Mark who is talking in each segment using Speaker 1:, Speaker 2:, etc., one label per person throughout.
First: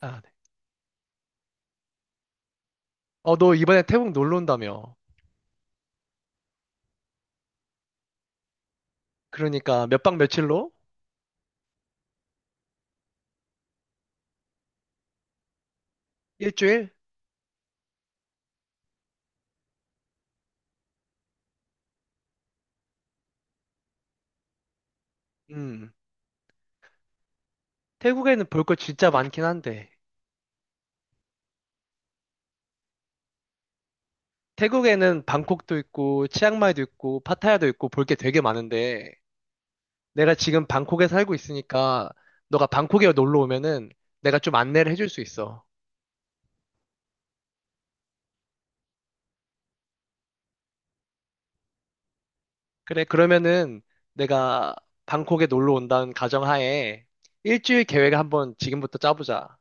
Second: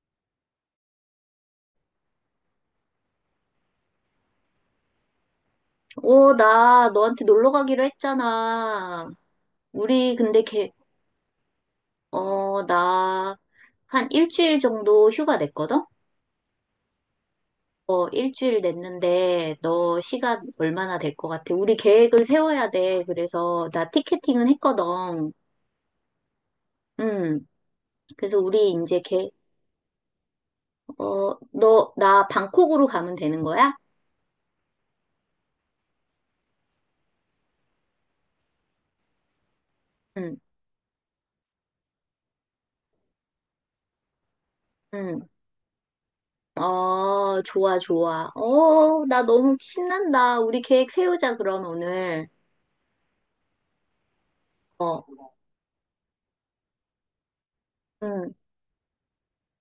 Speaker 1: 아, 네. 어, 너 이번에 태국 놀러 온다며.
Speaker 2: 어, 나 너한테 놀러 가기로 했잖아.
Speaker 1: 그러니까 몇
Speaker 2: 우리
Speaker 1: 박
Speaker 2: 근데
Speaker 1: 며칠로?
Speaker 2: 어, 나 한 일주일 정도 휴가 냈거든?
Speaker 1: 일주일?
Speaker 2: 어, 일주일 냈는데 너 시간 얼마나 될 것 같아? 우리 계획을 세워야 돼. 그래서 나 티켓팅은 했거든.
Speaker 1: 음.
Speaker 2: 음 그래서
Speaker 1: 태국에는
Speaker 2: 우리
Speaker 1: 볼 거
Speaker 2: 이제
Speaker 1: 진짜 많긴 한데.
Speaker 2: 어, 나 방콕으로 가면 되는 거야?
Speaker 1: 태국에는 방콕도 있고, 치앙마이도 있고, 파타야도 있고, 볼 게 되게 많은데. 내가
Speaker 2: 응,
Speaker 1: 지금 방콕에 살고 있으니까, 너가 방콕에 놀러 오면은 내가 좀 안내를 해줄 수
Speaker 2: 응.
Speaker 1: 있어.
Speaker 2: 어, 좋아, 좋아. 어, 나 너무 신난다. 우리 계획 세우자, 그럼 오늘.
Speaker 1: 그래, 그러면은 내가
Speaker 2: 어.
Speaker 1: 방콕에 놀러 온다는 가정하에 일주일 계획을
Speaker 2: 응.
Speaker 1: 한번 지금부터 짜보자.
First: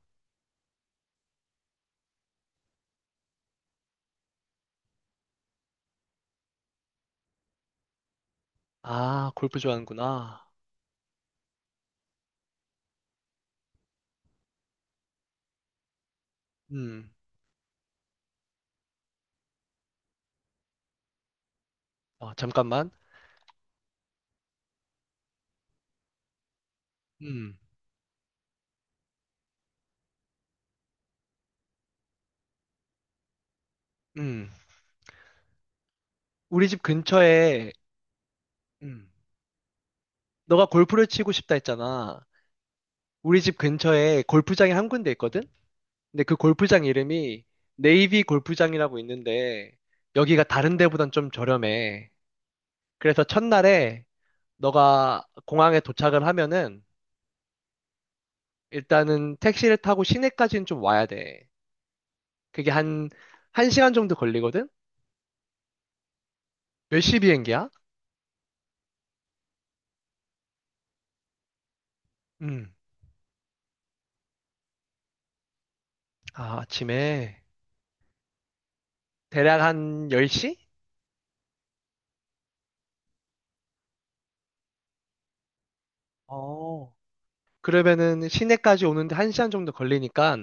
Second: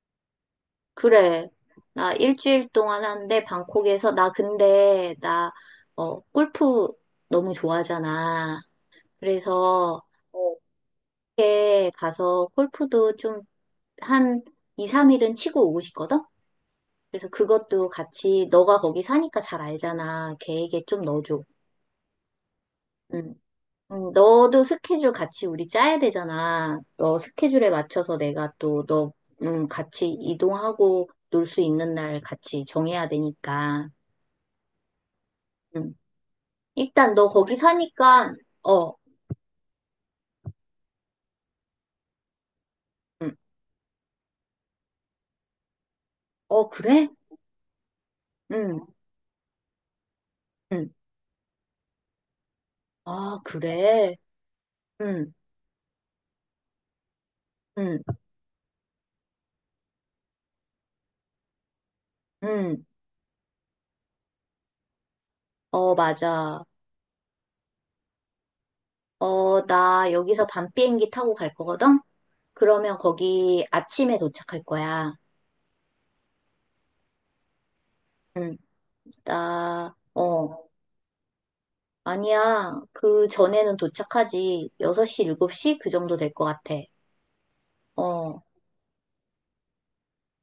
Speaker 2: 그래. 나 일주일 동안 한데 방콕에서 나 근데 나 어, 골프 너무 좋아하잖아.
Speaker 1: 아, 골프
Speaker 2: 그래서
Speaker 1: 좋아하는구나.
Speaker 2: 어, 이렇게 가서 골프도 좀 한 2, 3일은 치고 오고 싶거든?
Speaker 1: 음.
Speaker 2: 그래서 그것도 같이 너가 거기 사니까 잘 알잖아. 계획에 좀 넣어줘.
Speaker 1: 어, 잠깐만.
Speaker 2: 응. 응, 너도 스케줄 같이 우리 짜야 되잖아. 너
Speaker 1: 음.
Speaker 2: 스케줄에 맞춰서 내가 또 너, 응, 같이 이동하고 놀 수 있는 날 같이 정해야 되니까.
Speaker 1: 음.
Speaker 2: 응.
Speaker 1: 우리 집
Speaker 2: 일단 너 거기
Speaker 1: 근처에,
Speaker 2: 사니까, 어,
Speaker 1: 음. 너가 골프를 치고 싶다 했잖아. 우리 집 근처에 골프장이 한 군데 있거든? 근데 그
Speaker 2: 어,
Speaker 1: 골프장
Speaker 2: 그래?
Speaker 1: 이름이 네이비
Speaker 2: 응,
Speaker 1: 골프장이라고 있는데, 여기가 다른
Speaker 2: 응.
Speaker 1: 데보단 좀 저렴해. 그래서
Speaker 2: 아,
Speaker 1: 첫날에
Speaker 2: 그래?
Speaker 1: 너가
Speaker 2: 응,
Speaker 1: 공항에 도착을 하면은,
Speaker 2: 응,
Speaker 1: 일단은 택시를 타고 시내까지는 좀 와야 돼. 그게
Speaker 2: 응.
Speaker 1: 한, 한 시간 정도 걸리거든?
Speaker 2: 어, 맞아.
Speaker 1: 몇 시 비행기야?
Speaker 2: 어, 나 여기서 밤 비행기 타고 갈 거거든?
Speaker 1: 음.
Speaker 2: 그러면 거기 아침에 도착할 거야.
Speaker 1: 아, 아침에.
Speaker 2: 응,
Speaker 1: 대략
Speaker 2: 나,
Speaker 1: 한 10시?
Speaker 2: 어, 아니야. 그 전에는 도착하지. 6시, 7시? 그 정도 될 것 같아.
Speaker 1: 어. 그러면은
Speaker 2: 어,
Speaker 1: 시내까지 오는데 한시간 정도 걸리니까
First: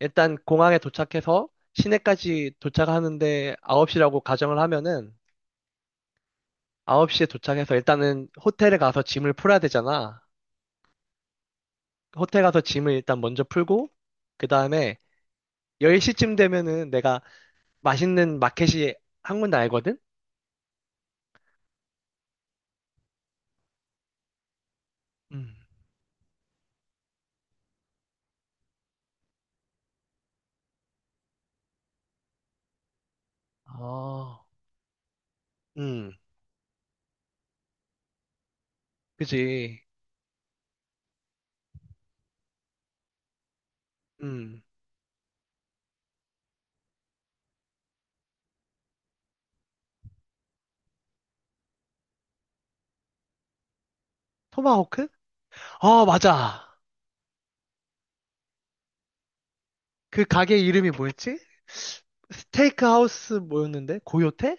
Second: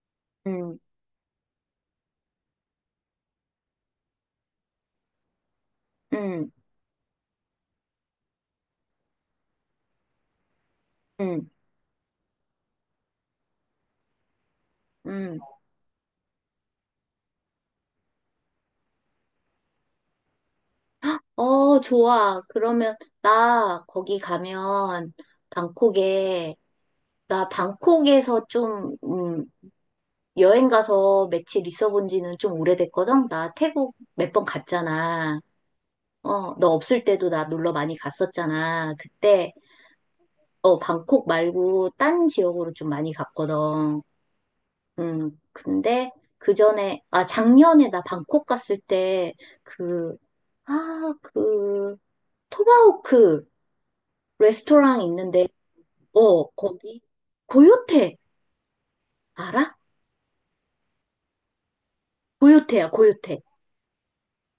Speaker 1: 일단 공항에
Speaker 2: 응,
Speaker 1: 도착해서 시내까지 도착하는데 9시라고 가정을 하면은
Speaker 2: 응,
Speaker 1: 9시에 도착해서 일단은 호텔에 가서 짐을 풀어야 되잖아.
Speaker 2: 응,
Speaker 1: 호텔 가서 짐을 일단 먼저 풀고 그다음에
Speaker 2: 응.
Speaker 1: 10시쯤 되면은 내가 맛있는 마켓이 한 군데 알거든?
Speaker 2: 어, 좋아. 그러면 나 거기 가면
Speaker 1: 음.
Speaker 2: 방콕에 나 방콕에서 좀 여행 가서 며칠 있어 본 지는 좀 오래됐거든. 나 태국 몇
Speaker 1: 아.
Speaker 2: 번 갔잖아.
Speaker 1: 음.
Speaker 2: 어, 너 없을 때도 나 놀러 많이 갔었잖아. 그때
Speaker 1: 그지.
Speaker 2: 어, 방콕 말고 딴 지역으로 좀 많이 갔거든.
Speaker 1: 음.
Speaker 2: 근데 그 전에 아 작년에 나 방콕 갔을 때 그 아, 그 토바호크 레스토랑
Speaker 1: 토마호크?
Speaker 2: 있는데
Speaker 1: 아,
Speaker 2: 어,
Speaker 1: 맞아.
Speaker 2: 거기, 고요태, 알아?
Speaker 1: 그 가게 이름이 뭐였지? 스테이크
Speaker 2: 고요태야,
Speaker 1: 하우스
Speaker 2: 고요태.
Speaker 1: 뭐였는데? 고요태?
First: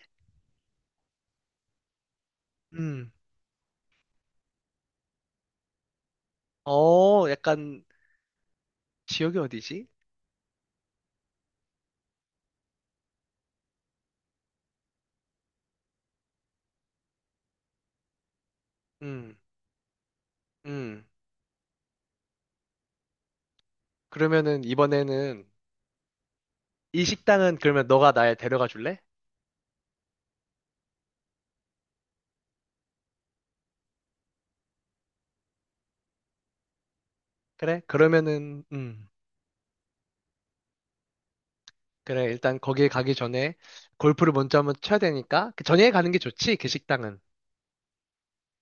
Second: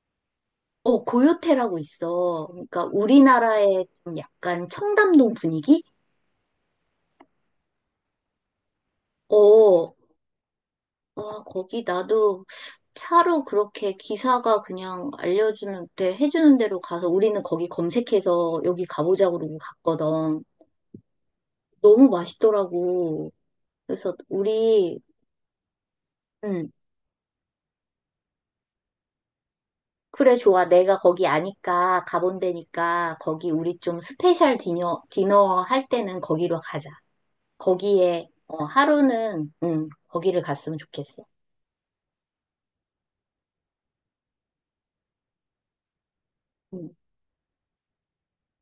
Speaker 2: 어, 고요태라고 있어. 그러니까
Speaker 1: 음.
Speaker 2: 우리나라의 좀 약간 청담동 분위기?
Speaker 1: 어, 약간 지역이 어디지?
Speaker 2: 어, 어, 거기 나도 차로 그렇게 기사가 그냥 알려주는, 데 해주는 대로 가서 우리는 거기 검색해서 여기 가보자
Speaker 1: 음.
Speaker 2: 그러고 갔거든.
Speaker 1: 음.
Speaker 2: 너무 맛있더라고. 그래서
Speaker 1: 그러면은
Speaker 2: 우리,
Speaker 1: 이번에는
Speaker 2: 음.
Speaker 1: 이 식당은 그러면 너가 날 데려가 줄래?
Speaker 2: 그래, 좋아. 내가 거기 아니까, 가본 데니까, 거기 우리 좀 스페셜 디너 할 때는 거기로 가자.
Speaker 1: 그래?
Speaker 2: 거기에,
Speaker 1: 그러면은
Speaker 2: 어, 하루는, 거기를 갔으면 좋겠어.
Speaker 1: 그래. 일단 거기에 가기 전에 골프를 먼저 한번 쳐야 되니까 그 전에 가는 게 좋지. 그
Speaker 2: 음.
Speaker 1: 식당은.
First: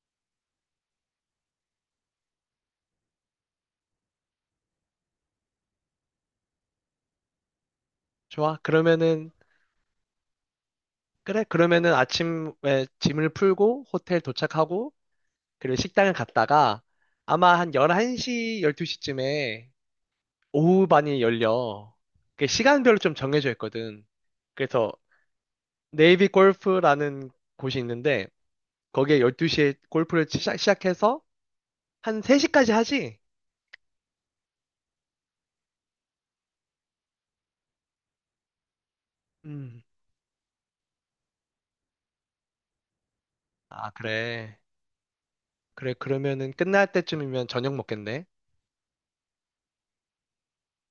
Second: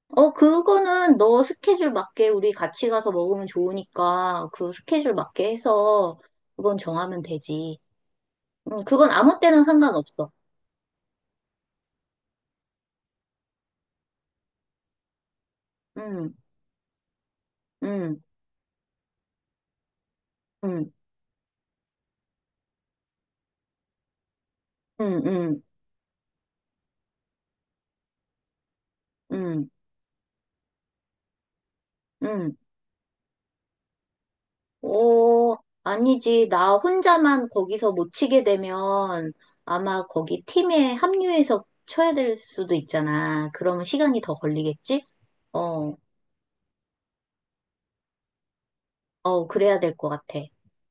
Speaker 2: 어, 그거는 너 스케줄 맞게 우리 같이 가서 먹으면 좋으니까, 그 스케줄 맞게 해서, 그건 정하면 되지.
Speaker 1: 좋아.
Speaker 2: 그건
Speaker 1: 그러면은
Speaker 2: 아무 때나 상관없어.
Speaker 1: 그래. 그러면은 아침에 짐을 풀고 호텔 도착하고 그리고 식당을
Speaker 2: 음,
Speaker 1: 갔다가 아마 한
Speaker 2: 음,
Speaker 1: 11시, 12시쯤에 오후
Speaker 2: 음,
Speaker 1: 반이 열려. 그 시간별로 좀 정해져 있거든. 그래서
Speaker 2: 음, 음, 음,
Speaker 1: 네이비 골프라는 곳이 있는데 거기에 12시에 골프를 시작해서 한
Speaker 2: 음, 음.
Speaker 1: 3시까지 하지?
Speaker 2: 어, 아니지. 나 혼자만 거기서 못 치게 되면
Speaker 1: 음.
Speaker 2: 아마 거기 팀에 합류해서 쳐야 될 수도 있잖아. 그러면
Speaker 1: 아,
Speaker 2: 시간이 더
Speaker 1: 그래.
Speaker 2: 걸리겠지?
Speaker 1: 그래,
Speaker 2: 어,
Speaker 1: 그러면은 끝날 때쯤이면 저녁 먹겠네.
Speaker 2: 어, 그래야 될 것 같아.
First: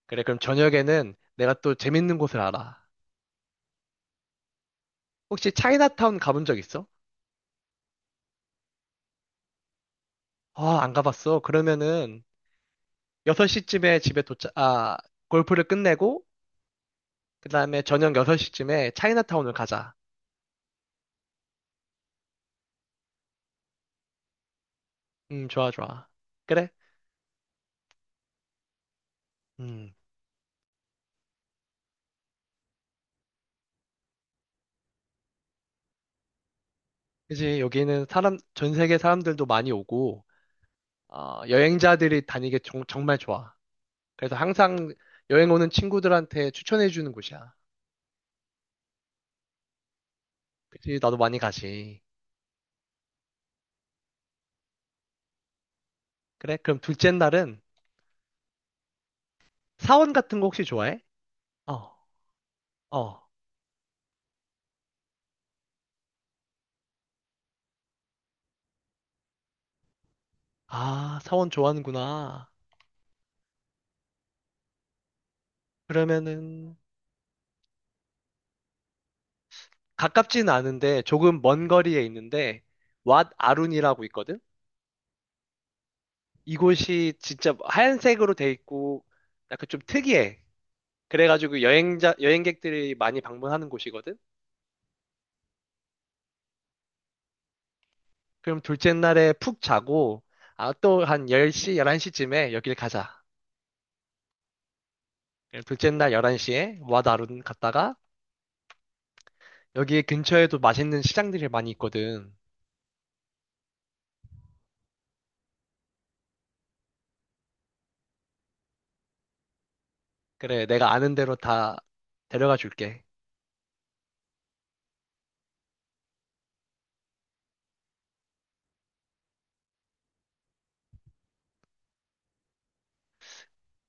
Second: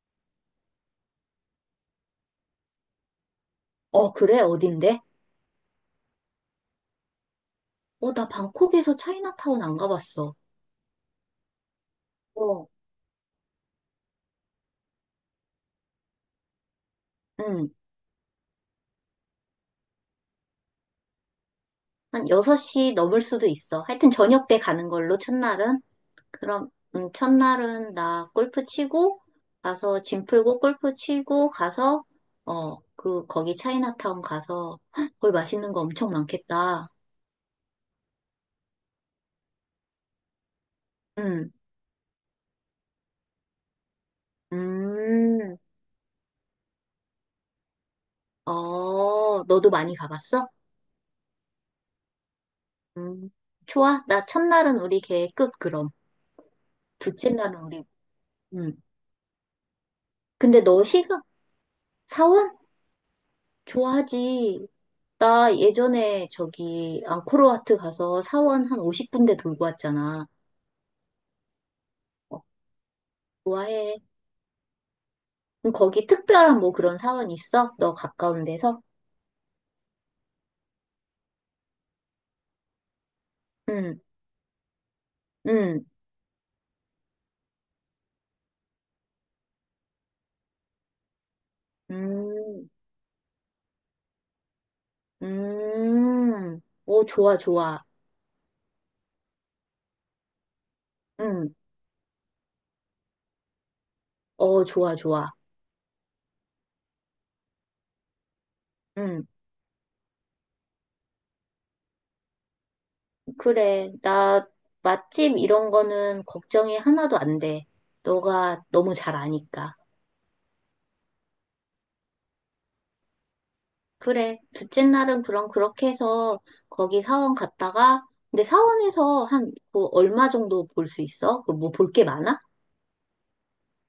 Speaker 1: 그래, 그럼 저녁에는 내가 또 재밌는 곳을 알아.
Speaker 2: 어, 그래? 어딘데?
Speaker 1: 혹시 차이나타운 가본 적 있어?
Speaker 2: 어, 나 방콕에서 차이나타운 안 가봤어.
Speaker 1: 아, 안 가봤어. 그러면은
Speaker 2: 어,
Speaker 1: 6시쯤에 집에 도착, 아, 골프를 끝내고
Speaker 2: 응.
Speaker 1: 그다음에 저녁 6시쯤에 차이나타운을 가자.
Speaker 2: 한 6시 넘을 수도 있어. 하여튼 저녁 때 가는 걸로,
Speaker 1: 좋아,
Speaker 2: 첫날은.
Speaker 1: 좋아.
Speaker 2: 그럼,
Speaker 1: 그래?
Speaker 2: 첫날은 나 골프 치고,
Speaker 1: 음.
Speaker 2: 가서 짐 풀고 골프 치고, 가서, 어, 그, 거기 차이나타운 가서, 헉, 거기 맛있는 거 엄청 많겠다.
Speaker 1: 그지, 여기는 전 세계 사람들도 많이 오고, 어,
Speaker 2: 음,
Speaker 1: 여행자들이 다니기 정말 좋아. 그래서 항상 여행
Speaker 2: 음,
Speaker 1: 오는 친구들한테 추천해 주는 곳이야.
Speaker 2: 어, 너도 많이 가봤어?
Speaker 1: 그치, 나도 많이 가지.
Speaker 2: 음, 좋아. 나 첫날은 우리 계획 끝, 그럼.
Speaker 1: 그래? 그럼 둘째
Speaker 2: 둘째
Speaker 1: 날은
Speaker 2: 날은 우리, 음.
Speaker 1: 사원 같은 거
Speaker 2: 근데
Speaker 1: 혹시
Speaker 2: 너
Speaker 1: 좋아해?
Speaker 2: 시간,
Speaker 1: 어,
Speaker 2: 사원?
Speaker 1: 어.
Speaker 2: 좋아하지. 나 예전에 저기, 앙코르와트 가서 사원 한 50군데 돌고 왔잖아.
Speaker 1: 아, 사원
Speaker 2: 어,
Speaker 1: 좋아하는구나.
Speaker 2: 좋아해. 그럼 거기 특별한 뭐
Speaker 1: 그러면은
Speaker 2: 그런 사원 있어? 너 가까운 데서?
Speaker 1: 가깝지는 않은데 조금 먼 거리에 있는데 왓
Speaker 2: 응,
Speaker 1: 아룬이라고 있거든?
Speaker 2: 응,
Speaker 1: 이곳이 진짜 하얀색으로 돼 있고 약간 좀 특이해. 그래가지고
Speaker 2: 음,
Speaker 1: 여행객들이 많이 방문하는 곳이거든?
Speaker 2: 오, 좋아, 좋아.
Speaker 1: 그럼 둘째 날에 푹 자고, 아, 또 한
Speaker 2: 응,
Speaker 1: 10시, 11시쯤에 여길 가자.
Speaker 2: 어, 좋아, 좋아.
Speaker 1: 그럼 둘째 날 11시에 와다룬 갔다가,
Speaker 2: 응,
Speaker 1: 여기 근처에도 맛있는 시장들이 많이 있거든.
Speaker 2: 그래. 나 맛집 이런 거는 걱정이 하나도 안 돼. 너가 너무 잘 아니까.
Speaker 1: 그래, 내가 아는 대로 다 데려가 줄게.
Speaker 2: 그래. 둘째 날은 그럼 그렇게 해서 거기 사원 갔다가, 근데 사원에서 한, 그 얼마 정도 볼 수 있어? 뭐 볼 게 많아?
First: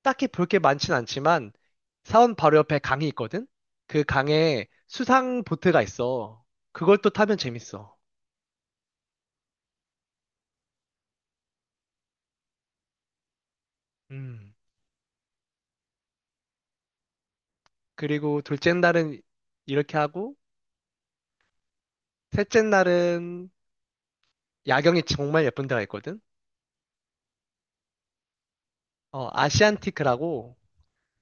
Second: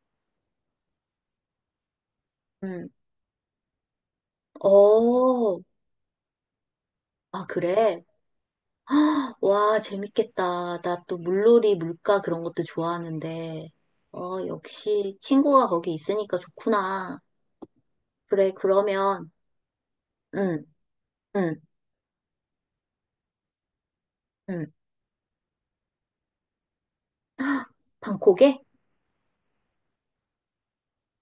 Speaker 1: 딱히 볼 게 많진 않지만, 사원 바로 옆에
Speaker 2: 응,
Speaker 1: 강이 있거든? 그 강에 수상
Speaker 2: 어,
Speaker 1: 보트가 있어. 그걸 또 타면
Speaker 2: 아,
Speaker 1: 재밌어.
Speaker 2: 그래. 와, 재밌겠다. 나 또 물놀이, 물가 그런 것도 좋아하는데, 어,
Speaker 1: 음.
Speaker 2: 역시 친구가 거기 있으니까 좋구나.
Speaker 1: 그리고
Speaker 2: 그래,
Speaker 1: 둘째 날은
Speaker 2: 그러면,
Speaker 1: 이렇게 하고,
Speaker 2: 응, 응,
Speaker 1: 셋째 날은
Speaker 2: 응.
Speaker 1: 야경이 정말 예쁜 데가 있거든?
Speaker 2: 방콕에?
Speaker 1: 어, 아시안티크라고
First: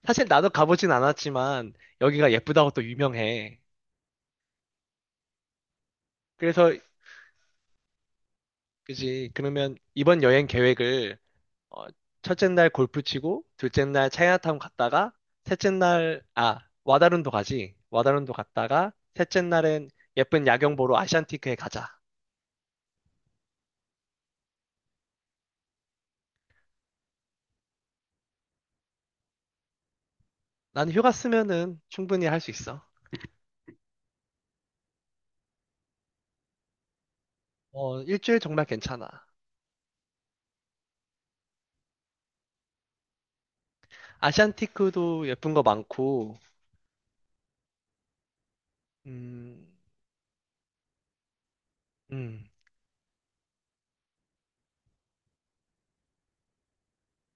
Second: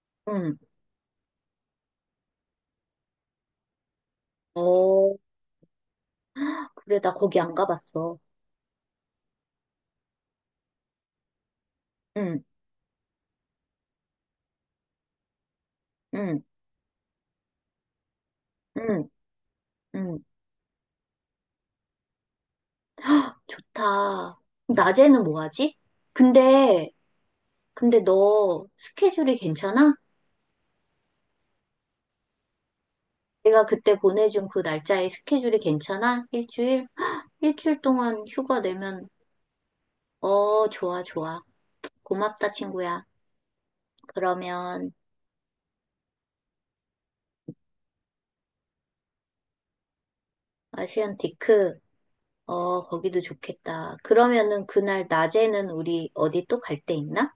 Speaker 1: 사실 나도
Speaker 2: 응.
Speaker 1: 가보진 않았지만 여기가 예쁘다고 또 유명해.
Speaker 2: 어,
Speaker 1: 그래서
Speaker 2: 그래, 나 거기 안 가봤어.
Speaker 1: 그지. 그러면 이번 여행 계획을 어,
Speaker 2: 응,
Speaker 1: 첫째 날 골프 치고 둘째 날 차이나타운 갔다가 셋째 날
Speaker 2: 응,
Speaker 1: 아, 와다룬도 가지. 와다룬도 갔다가
Speaker 2: 응,
Speaker 1: 셋째 날엔
Speaker 2: 응.
Speaker 1: 예쁜 야경 보러 아시안티크에 가자.
Speaker 2: 좋다. 낮에는 뭐 하지? 근데, 근데 너 스케줄이 괜찮아?
Speaker 1: 난 휴가 쓰면은 충분히 할 수 있어.
Speaker 2: 내가 그때 보내준 그 날짜에 스케줄이 괜찮아? 일주일? 일주일
Speaker 1: 어,
Speaker 2: 동안
Speaker 1: 일주일
Speaker 2: 휴가
Speaker 1: 정말 괜찮아.
Speaker 2: 내면 어, 좋아, 좋아. 고맙다, 친구야. 그러면
Speaker 1: 아시안티크도 예쁜 거 많고, 음,
Speaker 2: 아시안 디크,
Speaker 1: 음,
Speaker 2: 어, 거기도 좋겠다. 그러면은 그날 낮에는 우리 어디 또 갈데 있나?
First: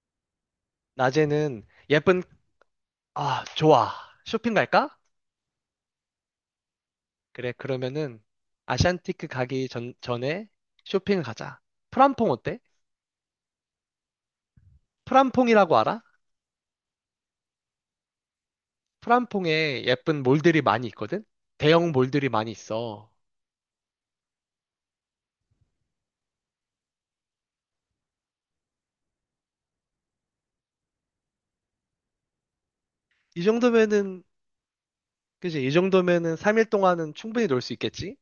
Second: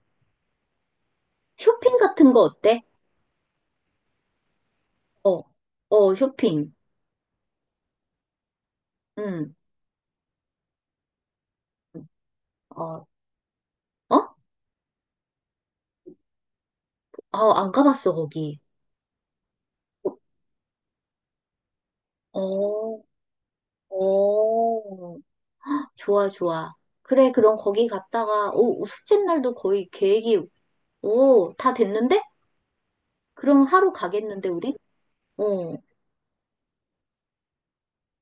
Speaker 1: 낮에는
Speaker 2: 쇼핑
Speaker 1: 예쁜,
Speaker 2: 같은 거 어때?
Speaker 1: 아, 좋아. 쇼핑 갈까?
Speaker 2: 어, 어, 쇼핑.
Speaker 1: 그래, 그러면은 아시안티크
Speaker 2: 응,
Speaker 1: 가기 전에 쇼핑을 가자. 프람퐁 어때?
Speaker 2: 어, 어?
Speaker 1: 프람퐁이라고 알아?
Speaker 2: 아, 안 가봤어, 거기.
Speaker 1: 프람퐁에 예쁜 몰들이 많이 있거든? 대형 몰들이 많이
Speaker 2: 어,
Speaker 1: 있어.
Speaker 2: 어, 좋아, 좋아. 그래, 그럼 거기 갔다가, 오, 숙제 날도 거의 계획이, 오, 다 됐는데?
Speaker 1: 이
Speaker 2: 그럼 하루
Speaker 1: 정도면은,
Speaker 2: 가겠는데, 우리?
Speaker 1: 그지? 이
Speaker 2: 어.
Speaker 1: 정도면은 3일 동안은 충분히 놀 수 있겠지?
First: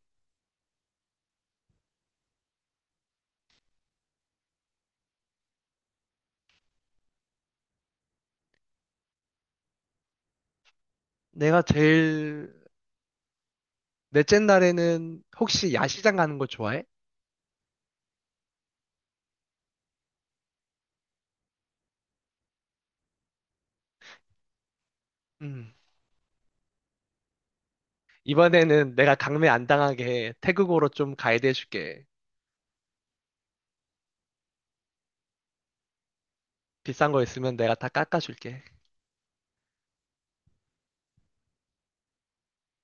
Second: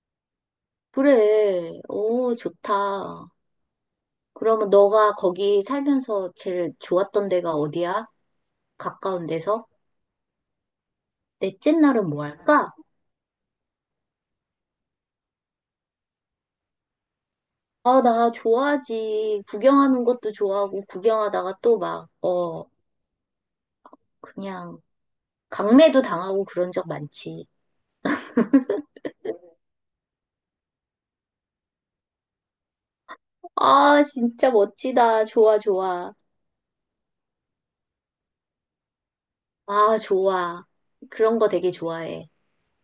Speaker 2: 그래. 오, 좋다. 그러면 너가 거기 살면서 제일 좋았던 데가 어디야? 가까운 데서?
Speaker 1: 내가
Speaker 2: 넷째 날은 뭐
Speaker 1: 제일,
Speaker 2: 할까?
Speaker 1: 넷째 날에는 혹시 야시장 가는 거 좋아해?
Speaker 2: 아, 나 좋아하지. 구경하는 것도 좋아하고, 구경하다가 또 막, 어, 그냥,
Speaker 1: 음.
Speaker 2: 강매도 당하고 그런 적 많지.
Speaker 1: 이번에는 내가 강매 안 당하게 태국어로 좀 가이드 해줄게.
Speaker 2: 아, 진짜 멋지다. 좋아, 좋아.
Speaker 1: 비싼 거 있으면 내가 다 깎아줄게.
Speaker 2: 아, 좋아. 그런 거 되게 좋아해.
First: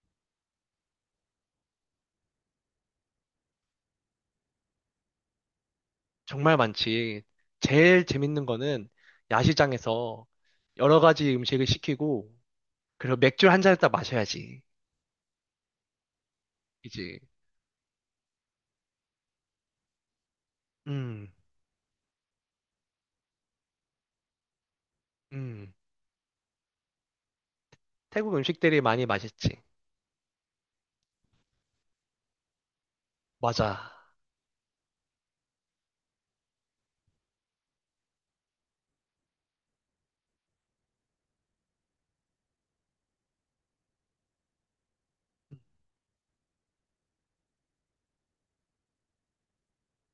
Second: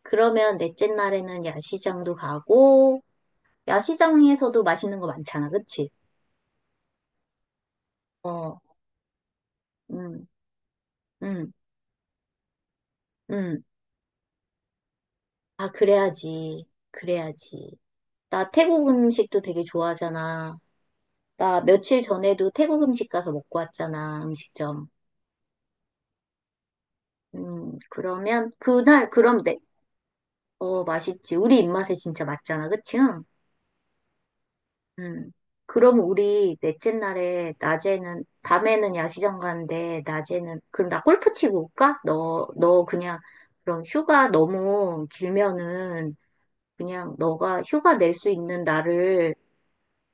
Speaker 2: 그러면 넷째 날에는 야시장도 가고, 야시장에서도 맛있는 거 많잖아. 그치?
Speaker 1: 정말 많지. 제일 재밌는
Speaker 2: 어.
Speaker 1: 거는 야시장에서
Speaker 2: 음.
Speaker 1: 여러 가지
Speaker 2: 응,
Speaker 1: 음식을 시키고, 그리고 맥주 한
Speaker 2: 응.
Speaker 1: 잔을 딱 마셔야지.
Speaker 2: 아, 그래야지.
Speaker 1: 이제,
Speaker 2: 그래야지. 나 태국 음식도 되게 좋아하잖아.
Speaker 1: 음,
Speaker 2: 나 며칠 전에도 태국 음식 가서 먹고 왔잖아, 음식점.
Speaker 1: 음. 태국
Speaker 2: 그러면,
Speaker 1: 음식들이 많이
Speaker 2: 그날, 그럼
Speaker 1: 맛있지.
Speaker 2: 내, 어, 맛있지. 우리 입맛에 진짜 맞잖아, 그치? 응.
Speaker 1: 맞아.
Speaker 2: 음. 그럼 우리 넷째 날에, 낮에는, 밤에는 야시장 가는데, 낮에는, 그럼 나 골프 치고 올까? 너 그냥, 그럼 휴가 너무 길면은, 그냥 너가 휴가 낼 수 있는 날을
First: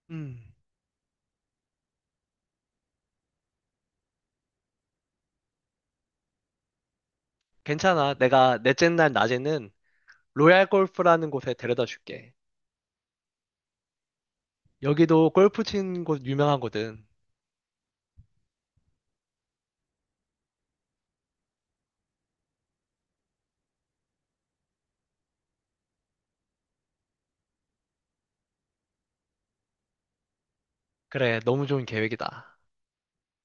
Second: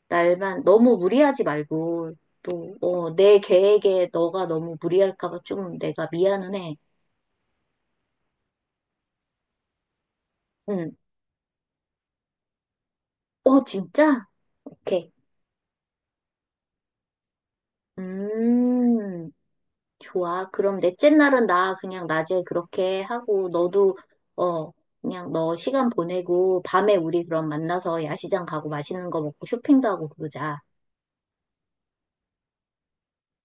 Speaker 1: 음.
Speaker 2: 날만 너무 무리하지 말고 또, 어, 내 계획에 너가 너무 무리할까 봐 좀 내가 미안은 해.
Speaker 1: 괜찮아. 내가 넷째 날 낮에는 로얄
Speaker 2: 응.
Speaker 1: 골프라는 곳에 데려다 줄게.
Speaker 2: 어, 진짜? 오케이.
Speaker 1: 여기도 골프 치는 곳 유명하거든.
Speaker 2: 음, 좋아. 그럼 넷째 날은 나 그냥 낮에 그렇게 하고 너도 어, 그냥 너 시간 보내고 밤에 우리 그럼 만나서 야시장 가고 맛있는 거 먹고 쇼핑도 하고 그러자.
Speaker 1: 그래, 너무 좋은 계획이다.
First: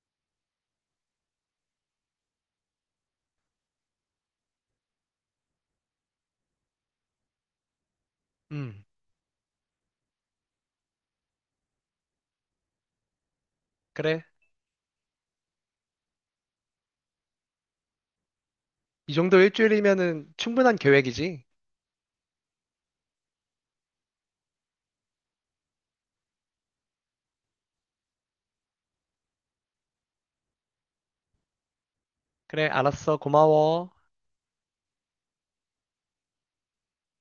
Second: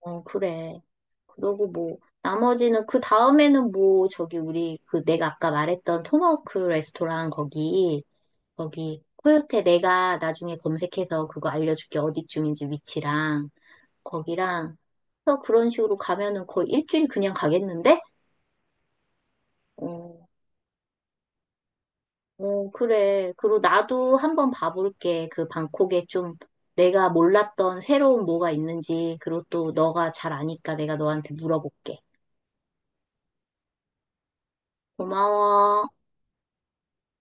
Speaker 2: 어, 그래. 그러고 뭐 나머지는 그 다음에는 뭐 저기 우리 그 내가 아까 말했던 토마호크 레스토랑 거기
Speaker 1: 음,
Speaker 2: 거기 코요테 내가 나중에 검색해서 그거 알려줄게. 어디쯤인지 위치랑
Speaker 1: 그래.
Speaker 2: 거기랑 그래서 그런 식으로 가면은 거의 일주일 그냥 가겠는데?
Speaker 1: 이 정도 일주일이면은
Speaker 2: 어,
Speaker 1: 충분한 계획이지.
Speaker 2: 어, 그래. 그리고 나도 한번 봐볼게. 그 방콕에 좀 내가 몰랐던 새로운 뭐가 있는지 그리고 또 너가 잘 아니까 내가 너한테 물어볼게.
Speaker 1: 그래, 알았어. 고마워.
Speaker 2: 고마워.